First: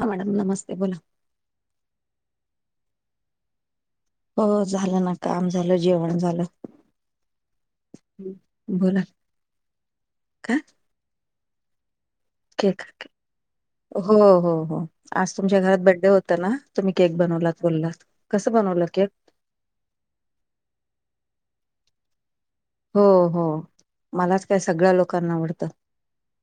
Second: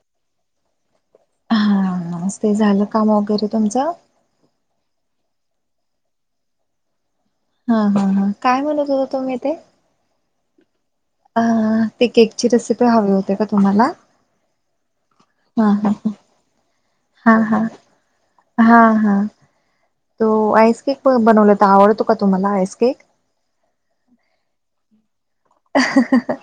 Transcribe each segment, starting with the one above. हा मॅडम नमस्ते बोला. हा नमस्ते झालं काम वगैरे तुमचं? हो झालं ना. काम झालं जेवण झालं. हा हा हा काय म्हणत बोला होता तुम्ही ते? [inaudible] हा [unintelligible] हो हो हो आज तुमच्या हा घरात हा बड्डे होत ना? तुम्ही केक हा बनवलात हा बोललात. कसं हा बनवला केक? हा तो आईसकेक बनवला होता. आवडतो का तुम्हाला आईकक? हो हो मलाच काय सगळ्या लोकांना आवडतो. हा हा.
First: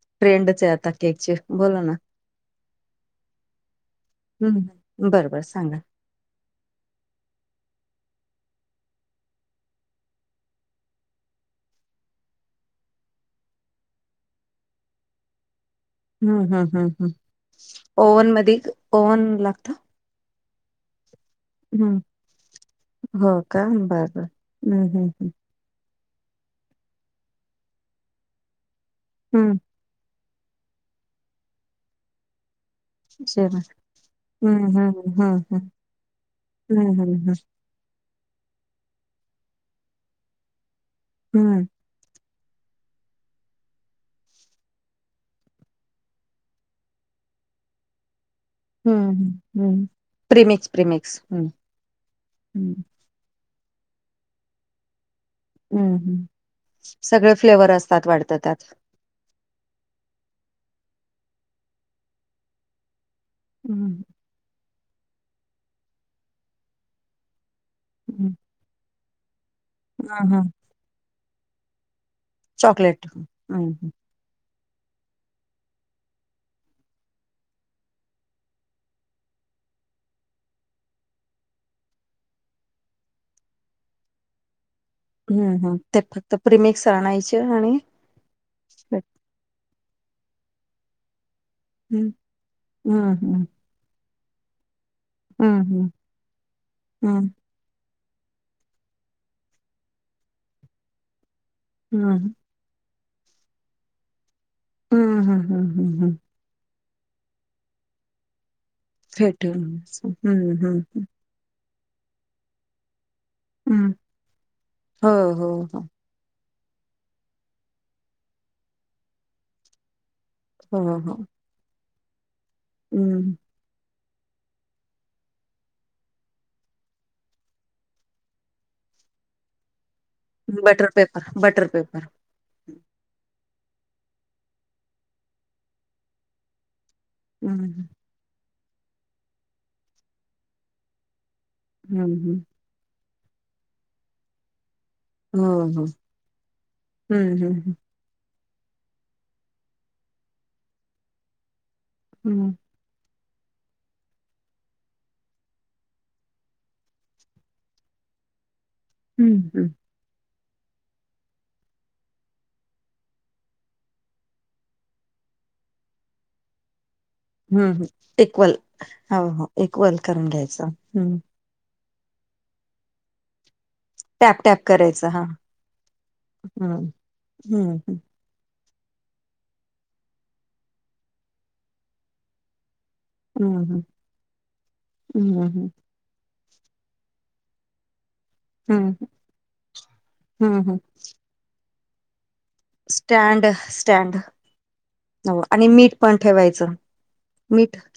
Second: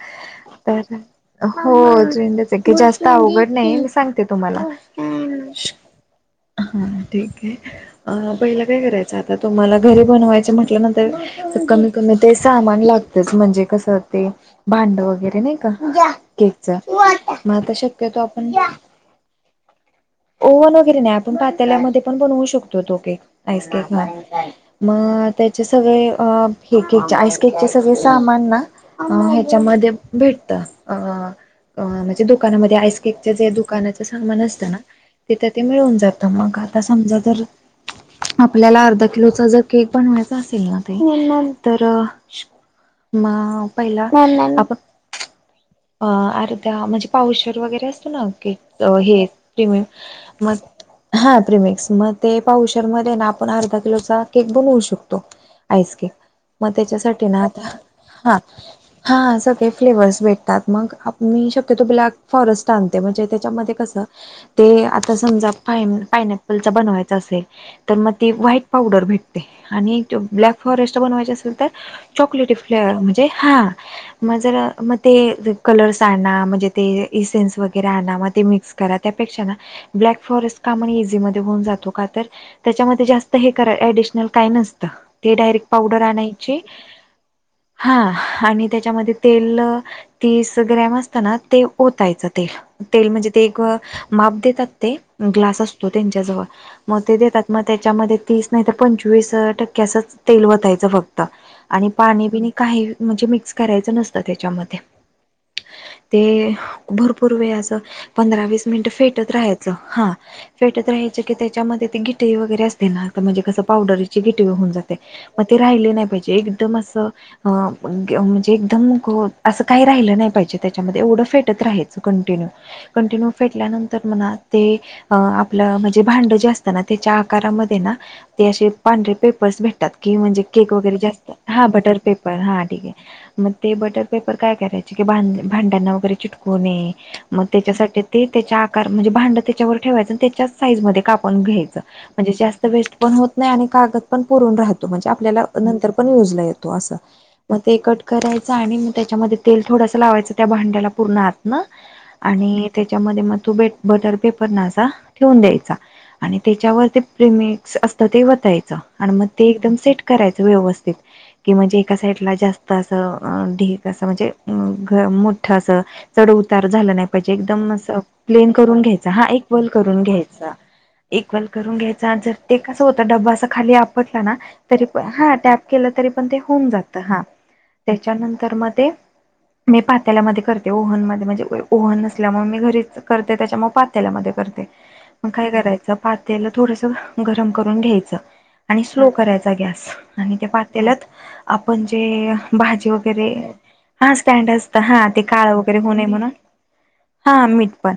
तर केकची हो बोला ना [unintelligible] जास्त अवघड नाही मी सांगते तुम्हाला. हम्म बरं बर सांगा. हा ठीक आहे. पहिला काय करायचं आता तुम्हाला घरी बनवायचे म्हटल्यानंतर कमी कमी ते सामान लागतच. म्हणजे कस ते भांड वगैरे नाही का. हम्म हम्म केकच. हम्म हम्म मग आता शक्यतो ओव्हन आपण मध्ये ओव्हन लागतं ओ ना गिरी न्याप हम्म पातेल्यामधे पण बनवू शकतो तो केक. हो का आईस केक बर म्हणून. बर हम्म हम्म हम्म मग सगळे अ हे केक आईस केक सगळे सामान ना हम्म ह्याच्यामध्ये भेटत. अ अ म्हणजे दुकानामध्ये आईस केकच तिथे जे जेवण दुकानाच सामान असत हम्म ना, हम्म तिथे हम्म ते मिळून जात. मग आता हम्म हम्म समजा हम्म हम्म जर, आपल्याला अर्धा किलोचा जर केक बनवायचा असेल ना हम्म तर म पहिला आपण अर्धा, म्हणजे पाऊशेर वगैरे असतो ना केक. अ हं, हे हं, प्रिमे, हं. मग प्रिमिक्स, प्रिमिक्स. हा हं. प्रिमेक्स‌. मग ते हं. पाऊशेरमध्ये ना आपण अर्धा किलोचा केक बनवू शकतो. आईस हं, केक. हं. मग त्याच्यासाठी सगळे ना आता फ्लेवर असतात वाटतं हा त्यात. हा सगळे फ्लेवर्स भेटतात. मग आप मी शक्यतो ब्लॅक फॉरेस्ट आणते. म्हणजे ते त्यामधे हं, कस, ते आता समजा पाय पायनेपलचा बनवायच असेल तर मग ती हं. व्हाईट पावडर भेटते. आणि ते हां, हां. ब्लॅक फॉरेस्ट बनवायचे असेल तर चॉकलेटी फ्लेवर, चॉकलेट. हं, म्हणजे हा हं. मग जर म ते कलर्स आणा. म्हणजे ते इसेन्स वगैरे आणा. मग ते मिक्स करा. त्यापेक्षा ना ते ब्लॅक फॉरेस्ट का म्हण इझी मध्ये होऊन जातो. का तर त्याच्यामध्ये जास्त हे करा, एडिशनल काय नसत. ते हं, डायरेक्ट हं. ते पावडर फक्त आणायची. प्रिमिक्स आणायचे आणि हा, आणि त्याच्यामध्ये तेल तीस ग्रॅम असत ना ते हं, ओतायच तेल‌‌. तेल हं, म्हणजे ते हं. एक माप देतात ते. ग्लास हं, असतो हं. त्यांच्याजवळ. मग ते हं, देतात. मग त्याच्यामध्ये तीस नाही तर पंचवीस टक्के असच तेल वतायच फक्त. आणि, पाणी हं. बिणी काही म्हणजे मिक्स करायच नसत त्याच्यामध्ये. हं, हं, हं, हं, हं. ते भरपूर वेळ अस पंधरा विस मिनट फेटत फेटून राहायच. हा हं, हं, फेटत हं. राहायच की त्याच्यामध्ये ते गिठई वगैरे अस णार. म्हणजे कस हं. पावडरची गिठई होऊ जाते. हो, मग हो, ते हो. राहिले नाही पाहिजे. एक एकदम अस म्हणजे, एकदम अस काही राहिल नाही पाहिजे हो, त्याच्यामध्ये. हो. एवढ फेट त राहायच कंटिन्यू. कंटिन्यू हं. फेटल्यानंत तर म्हणा ते आपल म्हणजे, भांड जे असत ना त्याच्या आकारामध्ये ना ते असे पांढरे पेपर्स भेटतात. कि म्हणजे केक बटर वगैरे पेपर, जास्त हा बटर पेपर. पेप पण हा ठीक हे. मग ते बटर पेपर काय करायचे की, भा भांड्यांना वगैरे चिटकू नये. मग हं, हं. त्याच्यासाठी ते त्याच्या आकार म्हणजे भांड त्याच्यावर ठेवायच आणि त्याच्याच साईज मध्ये कापून घ्यायच. हं, म्हणजे हं. जास्त वेस्ट पण होत नाही. आणि कागद पण पुरून राह तो. म्हणजे आपल्याला हो, हो. नंतर पण युजला येतो अस. हं, हं, मग हं. ते कट करायच आणि मग ते त्याच्या मधे तेल थोडस लावायच त्या भांड्याला पूर्ण आतन. हं, आणि त्याच्यामध्ये मग तू बे बटर पेपर न असा ठेवून द्यायचा. आणि, त्याच्यावर ते प्रिमिक्स असत ते वतायच. आणि मग हं, ते हं. एकदम सेट करायच व्यवस्थित. कि म्हणजे एका साईडला जास्त अस ढिग कस म्हणजे अ मोठ अस चढ उतार झाल नाही पाहीजे. एकदम हम्म कसा प्लेन इक्वल करून घ्यायचा. हा हो हो ईकवल इक्वल करून घ्यायचा. घ्यायचं हम्म इक वल करून घ्यायचा. आणि जर ते कस होत डबा अस खाली आप टॅप टॅप तरी पण करायचं हा टॅप के तरी पण ते होऊन हम्म जात. हा हम्म त्याच्यानंतर मग ते मी पात्यालामध्ये करते ओव्हन मध्ये म्हणजे ओव्हन नसल्यामुळे मी घरीच करते त्याच्या हम्म मग हम्म पातेल्या मधे करते मग हम्म काय हम्म करायच पातेल थोडंसं गरम करून घ्यायचं आणि हम्म स्लो करायचा गॅस आणि ते हम्म हम्म पातेल्यात आपण जे भाजी वगैरे हा स्टँड असत हा ते हो काळं आणि वगैरे हो मीठ नये पण म्हणून ठेवायचं हा मीठ पण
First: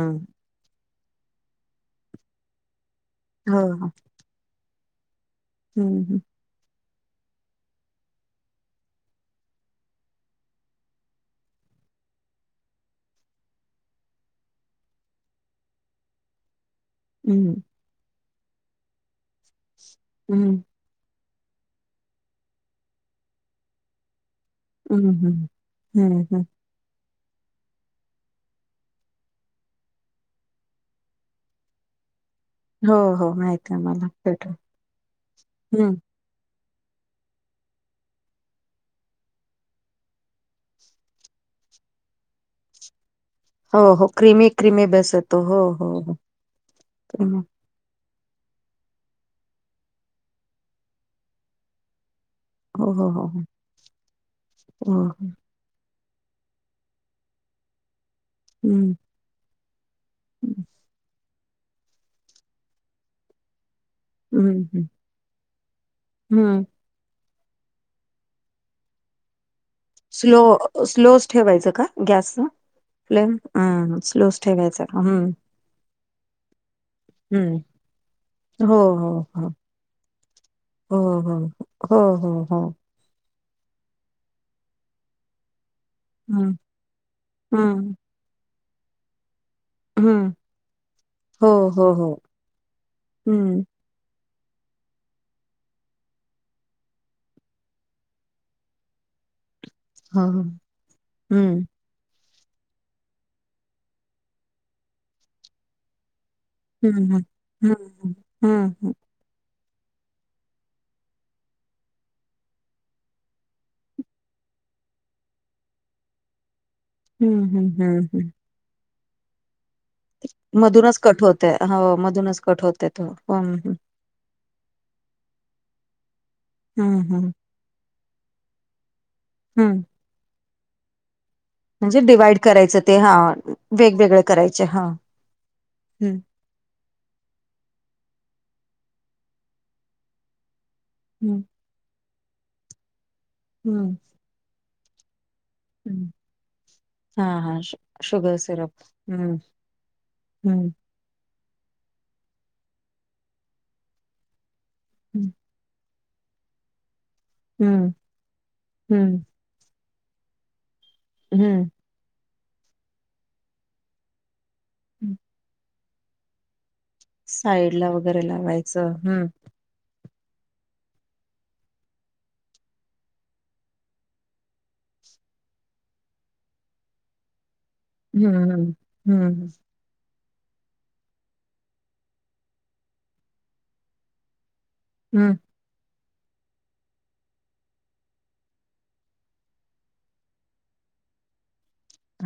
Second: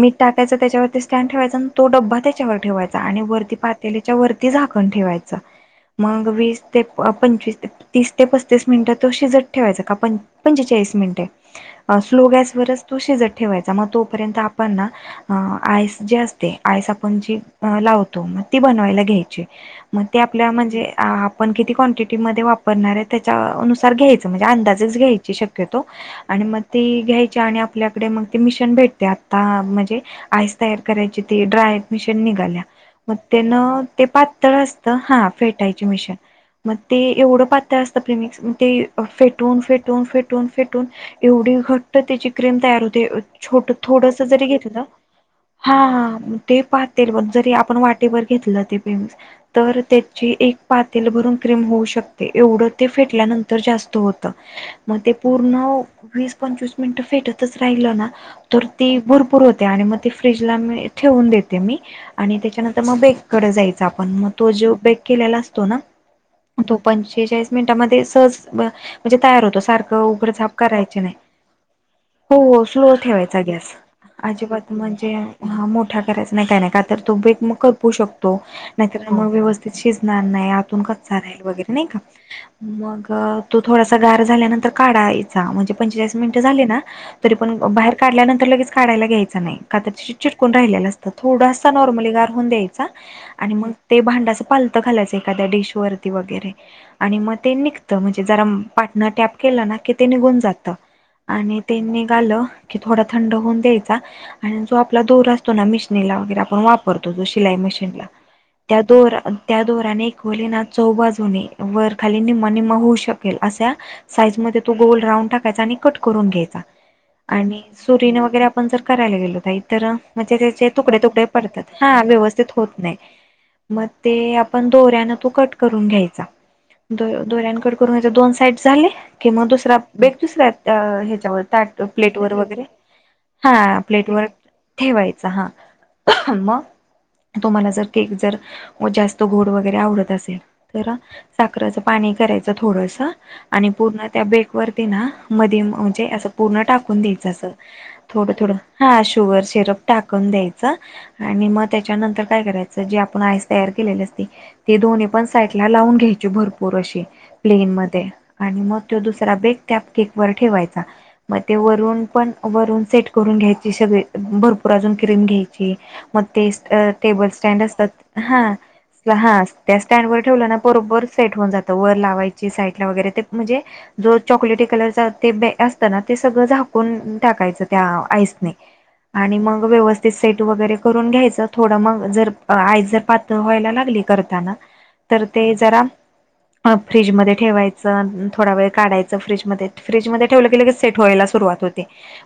मीठ टा त्याच त्याच्यावरती स्टँड ठेवायचा आणि तो डब्बा त्याच्यावर ठेवायचा आणि वरती हो हो पातेलीच्या वरती झाकण ठेवायचं चा हम्म मग वीस तें पंचवीस तीस ते पस्तीस मिनिटं शिजत ठेवाय का पन पंचेचाळीस मिनिटं अं स्लो गॅसवरच तो शिजत ठेवायचा मग तोपर्यंत आपण ना हां आईस जे असते आईस आप पण जे हम्म लावतो मग ती बनवाला घ्यायची मग आपल्या हम्म म्हणजे आप पण किती क्वांटिटी मध्ये वापरणार आहे त्याच्यानुसार घ्यायचं म्हणजे अंदाज रिच हम्म हम्म घ्यायच शकेतो हम्म हम्म आणि मग ती घ्यायची आणि आपल्याकडे मग ते मिशन भेटते आत्ता म्हणजे आईस तयार करायची ती ड्रायट मशिन निघाल्या हो मग हो तेन माहित आहे ते मला पेटो पातळ असतं हा फेटायची हम्म मशिन मग ते एवढं पातळ असतं प्रेमिक्स मग ते फेट फेटून फेटून फेटून फेटून एवढी घट्ट त्याची क्रीम तयार होते छोटं हो हो थोडसं जरी क्रिमी घेतलं ना क्रिमी बेस येतो हो हो हो हा ते पातेल पण क्रिमी जरी आपण वाट ते वर घेतलं ते पिंच तर त्याची एक पातेल भरून क्रिम होऊ शक एवढं ते हो हो हो हो फेटल्यानंतर जास्त होतं मग हो ते पू वीस पंचवीस मिनिट फेटतच राहिलं ना तर ते हम्म भरपूर हो त्या अन् आणि मग ते फ्रीजला हम्म मी ठेवून देते मी आणि त्याच्यानंतर मग बेककडं जायचं आप पण मग तो जो हम्म बेक केलेला असतो ना हम्म तो पंचाळीस मिनटामध्ये सहज म्हणजे तयार होतो सार उघड झाप स्लो करायची नाही स्लोच ठेवायचं का गॅस हो स्लो फ्लेम ठेवायचा गॅस हम्म स्लोच अजिबात ठेवायचा का? म्हणजे हम्म हा मोठा करायचा नाही काय नाही का तर तो बेक मग हम्म करपू शकतो हो नाहीतर हो मग व्यवस्थित शिजणार नाही आ हो कच्चा हो राहिल वगैरे नाही हो का हो हो हो मग तो थोडासा गार झाल्यानंतर काढाय जा म्हणजे पंचेचाळीस मिनिटं हम्म झाले ना तरी पण हम्म बाहेर काढल्यानंतर लगेच काढायला घ्यायचं नाही का तर हम्म चिटकून राहिलेलं असतं हो थोडासा हो नॉर्मली हो गार होऊन द्यायचा आणि हम्म मग ते भांडं असं पालतं खालायचं एखाद्या डिश वरती वगैरे आणि मग ते निघतं म्हणजे जरा पार्टनर टॅप केलं ना कि ते हो निघून हो जात आणि हम्म ते निघालं की थोडा थंड होऊन द्यायचा आणि जो आपला दोरा अस तो ना मिशनीला वगैरे आपण वापरतो हम्म हम्म जो शिलाई हम्म मशीनला हम्म त्या हम्म दोर त्या दोराने एक वलेना चौबाजूने वर खाली निमा निमा होऊ शक अशा साईज मध्ये तो गोल राऊंड टाकायचा आणि कट करून घ्यायचा हम्म आणि हम्म सुरीने हम्म वगैरे आपण जर करायला गेलो ताई तर म्हणजे त्याचे मधूनच तुकडे कट तुकडे होतय पडतात हो हा मधूनच व्यवस्थित कट होत होतय नाही तो हम्म हम्म मग ते आपण दोऱ्यानं तू कट करून घ्यायचा हम्म दो हम्म दोऱ्यान कट करून ह्याच्या दोन साईड झाले कि मग दुसरा हम्म बेग दुसऱ्या अं ह्याच्यावर ताट म्हणजे प्लेट वर डिवाइड वगैरे करायचं ते हा प्लेट वेगवेगळे वर करायचे हा ठेवायचा हा हम्म मंग तुम्हाला जर केक जर व जास्त गोड वगैरे आवडत असेल तरा हम्म साखरंच पाणी करायचं थोडंस आणि हम्म पूर्ण त्या बेक वरती ना मधी हम्म म्हणजे असं पूर्ण टाकून हा द्यायचं असल हा शु- थोडं शुगर थोडं सिरप हा हम्म शुगर सिरप टाकून हम्म द्यायचं आणि मग त्याच्यानंतर काय करायचं जे आपण आइस तयार केलेल असतय. ते दोन्ही पण साईडला लावून घ्यायचे भरपूर अशे हम्म प्लेनमध्ये आणि मग तो हम्म दुसरा बेग त्या केकवर ठेवायचा मग ते हम्म वरून पण वरून सेट करून घ्यायची सगळी भरपूर अजून क्रीम घ्यायची मग ते अं टेबल स्टॅंड साईड ला असतात वगैरे हा लावायचं हम्म स्लहास त्या स्टँड वर ठेवल ना बरोबर सेट होऊन जातं वर लावायची साईड ला वगैरे ते म्हणजे जो चॉकलेटी कलरचा ते ब्रेड असतं ना ते सगळं झाकून टाकायचं. त्या आईसने हम्म हम्म आणि हम्म मग व्यवस्थि ते सेट वगैरे करून घ्यायचं थोडं मग जर आईस जर पातळ व्हायला लागली करताना. तर हम्म ते जरा आ फ्रीजमध्ये ठेवायचं थोडा वेळ काढायचं फ्रीजमध्ये फ्रीजमध्ये ठेवलं की लगेच सेट व्हायला सुरुवात हो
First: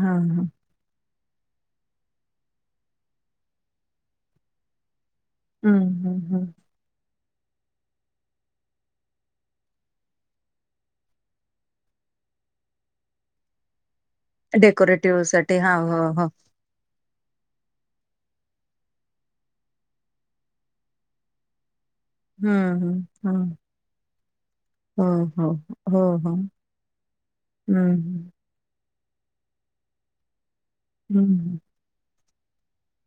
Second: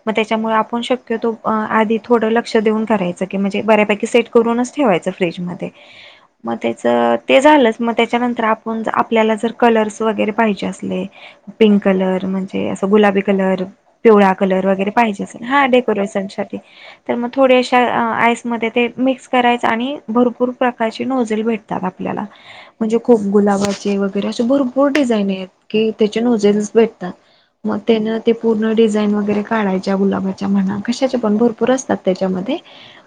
हा मग हा त्याच्यामुळे आपण शक्यतो आधी थोड लक्ष देऊन करायच की म्हणजे बऱ्या पैकी सेट करूनच ठेवायचं फ्रिज मध्ये हम्म हम्म हम्म मग ते तर ते झालंच मग त्याच्यानंतर आपुण आपल्याला जर कलर्स वगैरे पाहिजे असले पिंक कलर म्हणजे असं गुलाबी कलर पिवळा कलर वगैरे डेकोरेटिव्ह पाहिजे असे साठी हा हो डेकोरेशन हो साठी तर मग थोड्या अशा आईसमध्ये ते मिक्स करायचं आणि भरपूर प्रकारची नोझेल भेट तर आपल्याला म्हणजे हम्म खूप हम्म गुलाबांची वग तर असे भरपुर हो डिजाईनी आहेत हो की हो त्याचे हो नोझेल्स भेटतात मग त्यानं हम्म ते पूर्ण डिझाईन वगैरे काढायच्या गुलाबाच्या म्हना कशाच्या पण हम्म भरपूर असतात त्याच्यामध्ये.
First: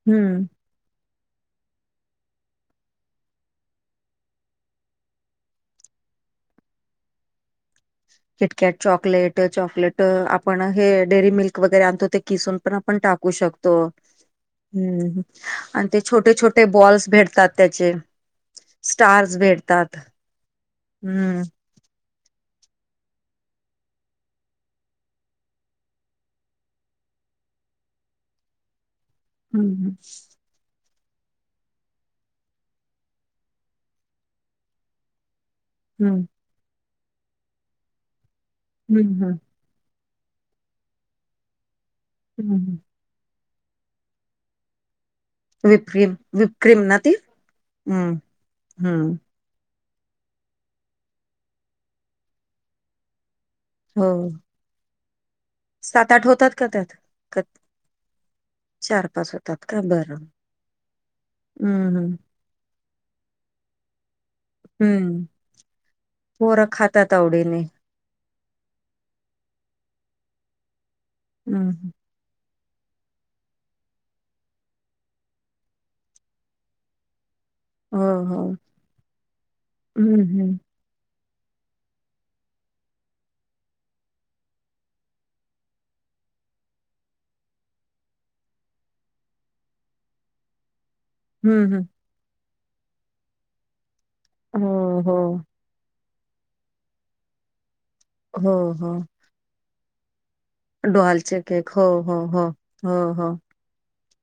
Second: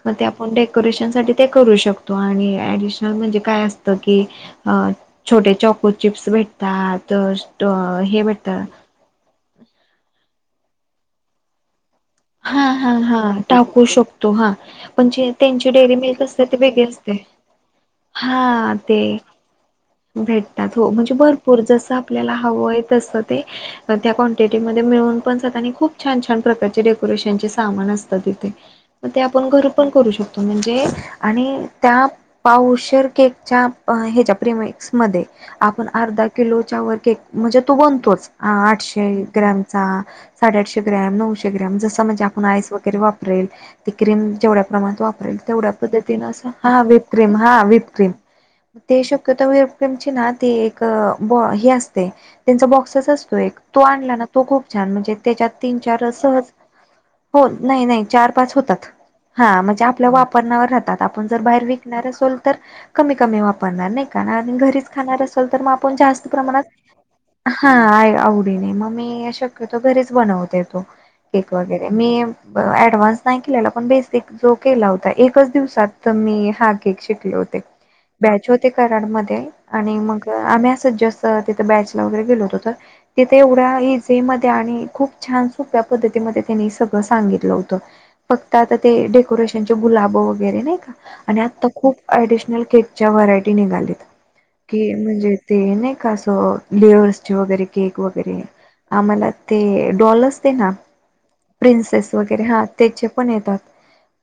मग ते हम्म आपण डेकोरेशन साठी ते करू शकतो आणि ऍडिशनल म्हणजे काय असत की अं छोटे चॉकोचिप्स भेटतात [unintelligible] किटकॅट चॉकलेट, चॉकलेट आपण हे डेरीमिल्क वगैरे आणतो ते किसून हा पण हा आपण हा टाकू शकतो. शकतो हा. पण हंम्म जे त्यांची आणि डेअरी ते मिल्क छोटे असते ते छोटे वेगळी बॉल्स असते भेटतात. त्याचे हा ते स्टार्स भेटतात भेटतात हो म्हणजे हम्म. भरपूर जसा आपल्याला हवयं तस ते त्या कॉन्टिटी मधे मिळून पण जात आणि खूप छान छान प्रकारचे डेको डेकोरेशन चे सामान असतात तिथे मग ते आपण हम्म घरीपण हम्म. करू शक म्हणजे आणि त्याप पावशेर केकच्या ह्याच्या प्रिमिक्स मध्ये आपण अर्धा हम्म. किलोच्या वर केक म्हणजे तो बनतोच आठशे हम्म हम्म. ग्रॅमचा साडेआठशे ग्रॅम नऊशे ग्रॅम जसं म्हणजे आपण आईस हम्म. वगैरे वापरेल ती क्रीम जेवढ्या प्रमाणात वापरेल. तेवढ्या विपक्रीम पद्धतीन अस विपक्रीम हा ना ती व्हिपक्रिम हा व्हिपक्रिम हम्म ते हम्म. शक्य ते व्हिपक्रिम ची ना ती एक हे असते त्यांचा बॉक्सचं असतो एक तो हो आणला ना तो खूप छान म्हणजे त्याच्यात तीन चार सात, आठ सहज होतात का त्यात का हो नाही, नाही चार -पाच होतात. चार पाच हा होतात का म्हणजे आपल्या बरं वापरण्यावर राहतात आपण जर बाहेर हम्म विकणार हम्म. असोल तर कमी, कमी वापरणार नाही आणि घरीच खाणार हम्म असेल तर मग आपण जास्त प्रमाणात पोरं खातात आवडीने हा आवडी ने मग मी शक्यतो घरीच बनवते तो केक हम्म वगैरे मी ऍडव्हान्स नाही केलेला पण बेसिक जो केला होता एकच दिवसात मी हा केक शिकले होते हो हो. बॅच होते कराड मध्ये आणि हम्म मग हम्म आम्ही अस जस्ट तिथे बॅचला वगैरे गेलो होतो तर तिथे एवढ्या इझी मध्ये आणि खूप छान सोप्या पद्धतीमध्ये त्यांनी सगळं सांगितलं होतं फक्त आता ते डेकोरेशनचे गुलाब वगैरे नाही का आणि आता हम्म हम्म खूप ॲडिशनल केकच्या व्हरायटी निघालेत की हो हो. म्हणजे ते नाही का असं लेयर्सचे वगैरे केक वगैरे हो आम्हाला ते डॉल असते ना डॉल चे प्रिन्सेस वगैरे हा त्याचे पण येतात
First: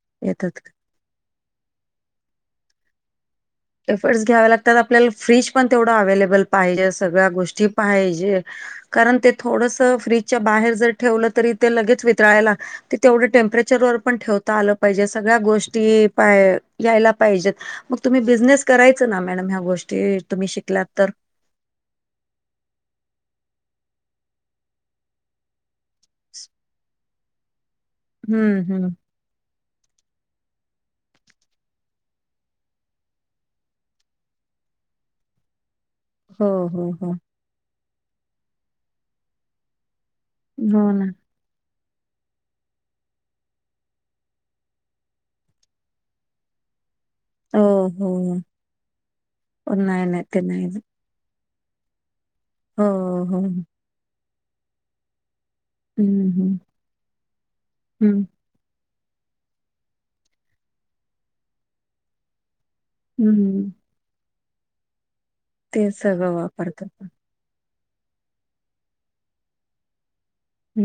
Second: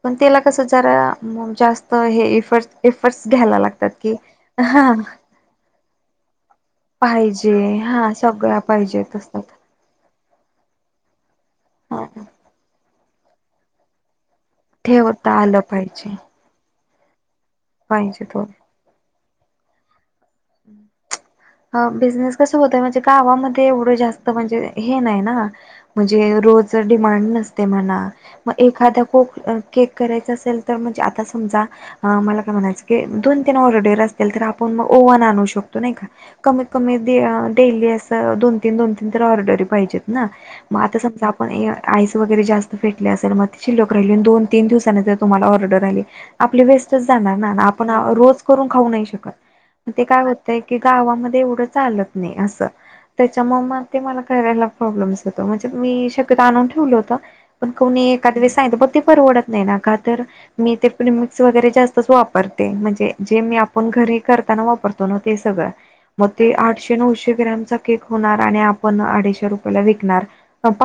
पण त्याला येतात. कसं जरा मग जास्त हे इफर्ट्स इफर्ट्स घ्यायला लाग इफर्ट्स घ्याव्या लागतात आपल्याला फ्रीज पण तेवढं अवेलेबल पाहिजे सगळ्या पाहिजे गोष्टी हा पाहिजे सगळ्या पाहिजेत कारण ते असतात. थोडस फ्रिज फ्रिज च्या बाहेर जर ठेवलं तरी ते लगेच वितळायला ते तेवढ टेम्परेचरवर पण ठेवता आल पाहिजे ठेवता सगळ्या आलं गोष्टी पाहिजे यायला पाहिजेत मग तुम्ही पाहिजे थोडं. बिझनेस करायचं ना मॅडम ह्या गोष्टी तुम्ही शिकलात तर हा बिझनेस कस होतय म्हणजे गावामध्ये एवढं जास्त म्हणजे हे नाही ना म्हणजे रोज डिमांड नसते म्हणा म हम्म हम्म एखाद्या खूप केक करायचा असेल तर म्हणजे आता समजा मला काय म्हणायचं की दोन तीन ऑर्डर असतील तर आपण मग ओव्हनात शकतोय नाही का हो कमीत हो कमी हो डेली अस दोन तीन दोन तीन तर ऑर्डरी पाहिजेत ना म हो आता ना समजा पण आईस वगैरे जास्त फेटले असेल मग ती शिल्लक राहिली आणि दोन तीन दिवसा नंतर तुम्हाला ऑर्डर आली आपली वेस्टच जाणार ना हो आपण हो रोज करून खाऊ नाही शकत हो ते नाही काय नाही होतय नाही की गावामध्ये एवढं चालत नाही असं हो हो त्याच्यामुळ मग ते मला करायला प्रॉब्लेम म्हणजे मी हम्म शक्यतो हम्म आणून ठेवल होत पण कोणी हम्म एखाद्यावेळेस सांगितलं ते परवडत नाही का तर मी ते प्रीमिक्स वैगरे जास्तच वापरते म्हणजे जे मी हम्म आपण घरी करताना वापरतो ना ते सगळं ते सगळं मग आठशे वापरतात नऊशे ग्रमचा केक होणार आणि आपण अडीचशे रुपयला विकणार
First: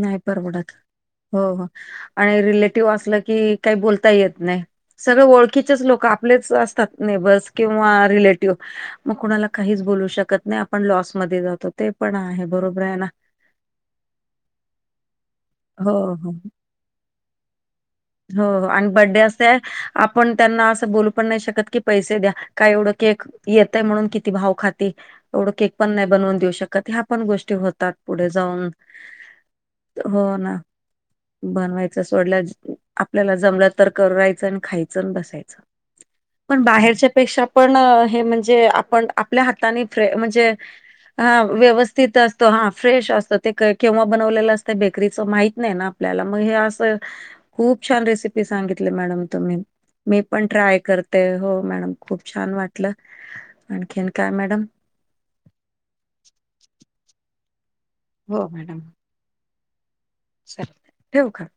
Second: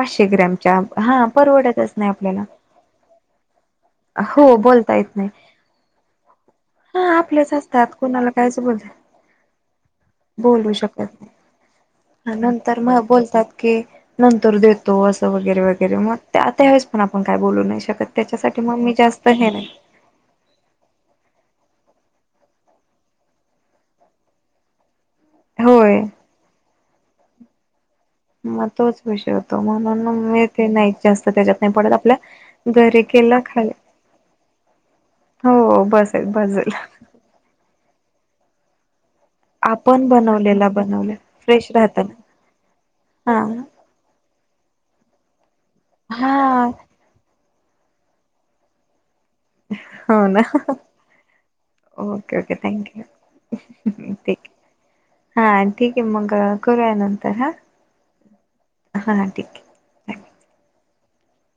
नाही परवडत ग्रॅमच्या हा हो हो परवडतच नाही आणि आपल्याला रिलेटिव्ह असलं की काही बोल ता येत हो नाही बोलता येत सगळे नाही. ओळखीचेच लोक आपलेच असतात हा नेबर्स आपलेच असतात किंवा कुणाला रिलेटीव कायच बोल मग कुणाला काहीच बोलू शकत नाही बोलू आपण शकत नाही लॉसमध्ये जातो ते पण आणि आहे नंतर बरोबर आहे मग ना. बोलतात की नंतर देतो तो असं वगैरे हो वगैरे मग हो त्या त्या वेळेस पण आपण काय बोलू नाही शकत हो त्याच्यासाठी हो मग आणि मी बड्डे जास्त असते हे नाही आपण त्यांना असं बोलू पण नाही शकत की पैसे द्या काय एवढं केक येतय म्हणून किती भाव खाती एवढं केक पण होय नाही बनवून देऊ शकत ह्या पण गोष्टी होतात पुढे मग जाऊन तोच विषय होतो म्हणून हो मी ना ते नाही जास्त त्याच्यात नाही पडत बनवायचं आपल्या सोडल्या घरी आपल्याला केला खाल जमलं तर करायचं आणि खायचं च आणि बसायचं हो बस बस पण झालं बाहेरच्या पेक्षा पण हे म्हणजे आपण आपल्या हाताने आपण फ्रे म्हणजे बनवलेला बनवला फ्रेश राहतं ना व्यवस्थित असतो हा फ्रेश असतो ते हा केक केंव्हा बनवलेलं असतं बेकरीचं माहित नाही ना आपल्याला मग हे हा असं खूप छान रेसिपी सांगितली मॅडम तुम्ही मी हो ना पण ट्राय करते हो मॅडम खूप ओके छान ओके वाटलं थँक्यू आणखीन काय ठीक मॅडम? हा ठीक आहे मग करूया नंतर हा. हो मॅडम. हा ह ठीकेय. चला ठेऊ का.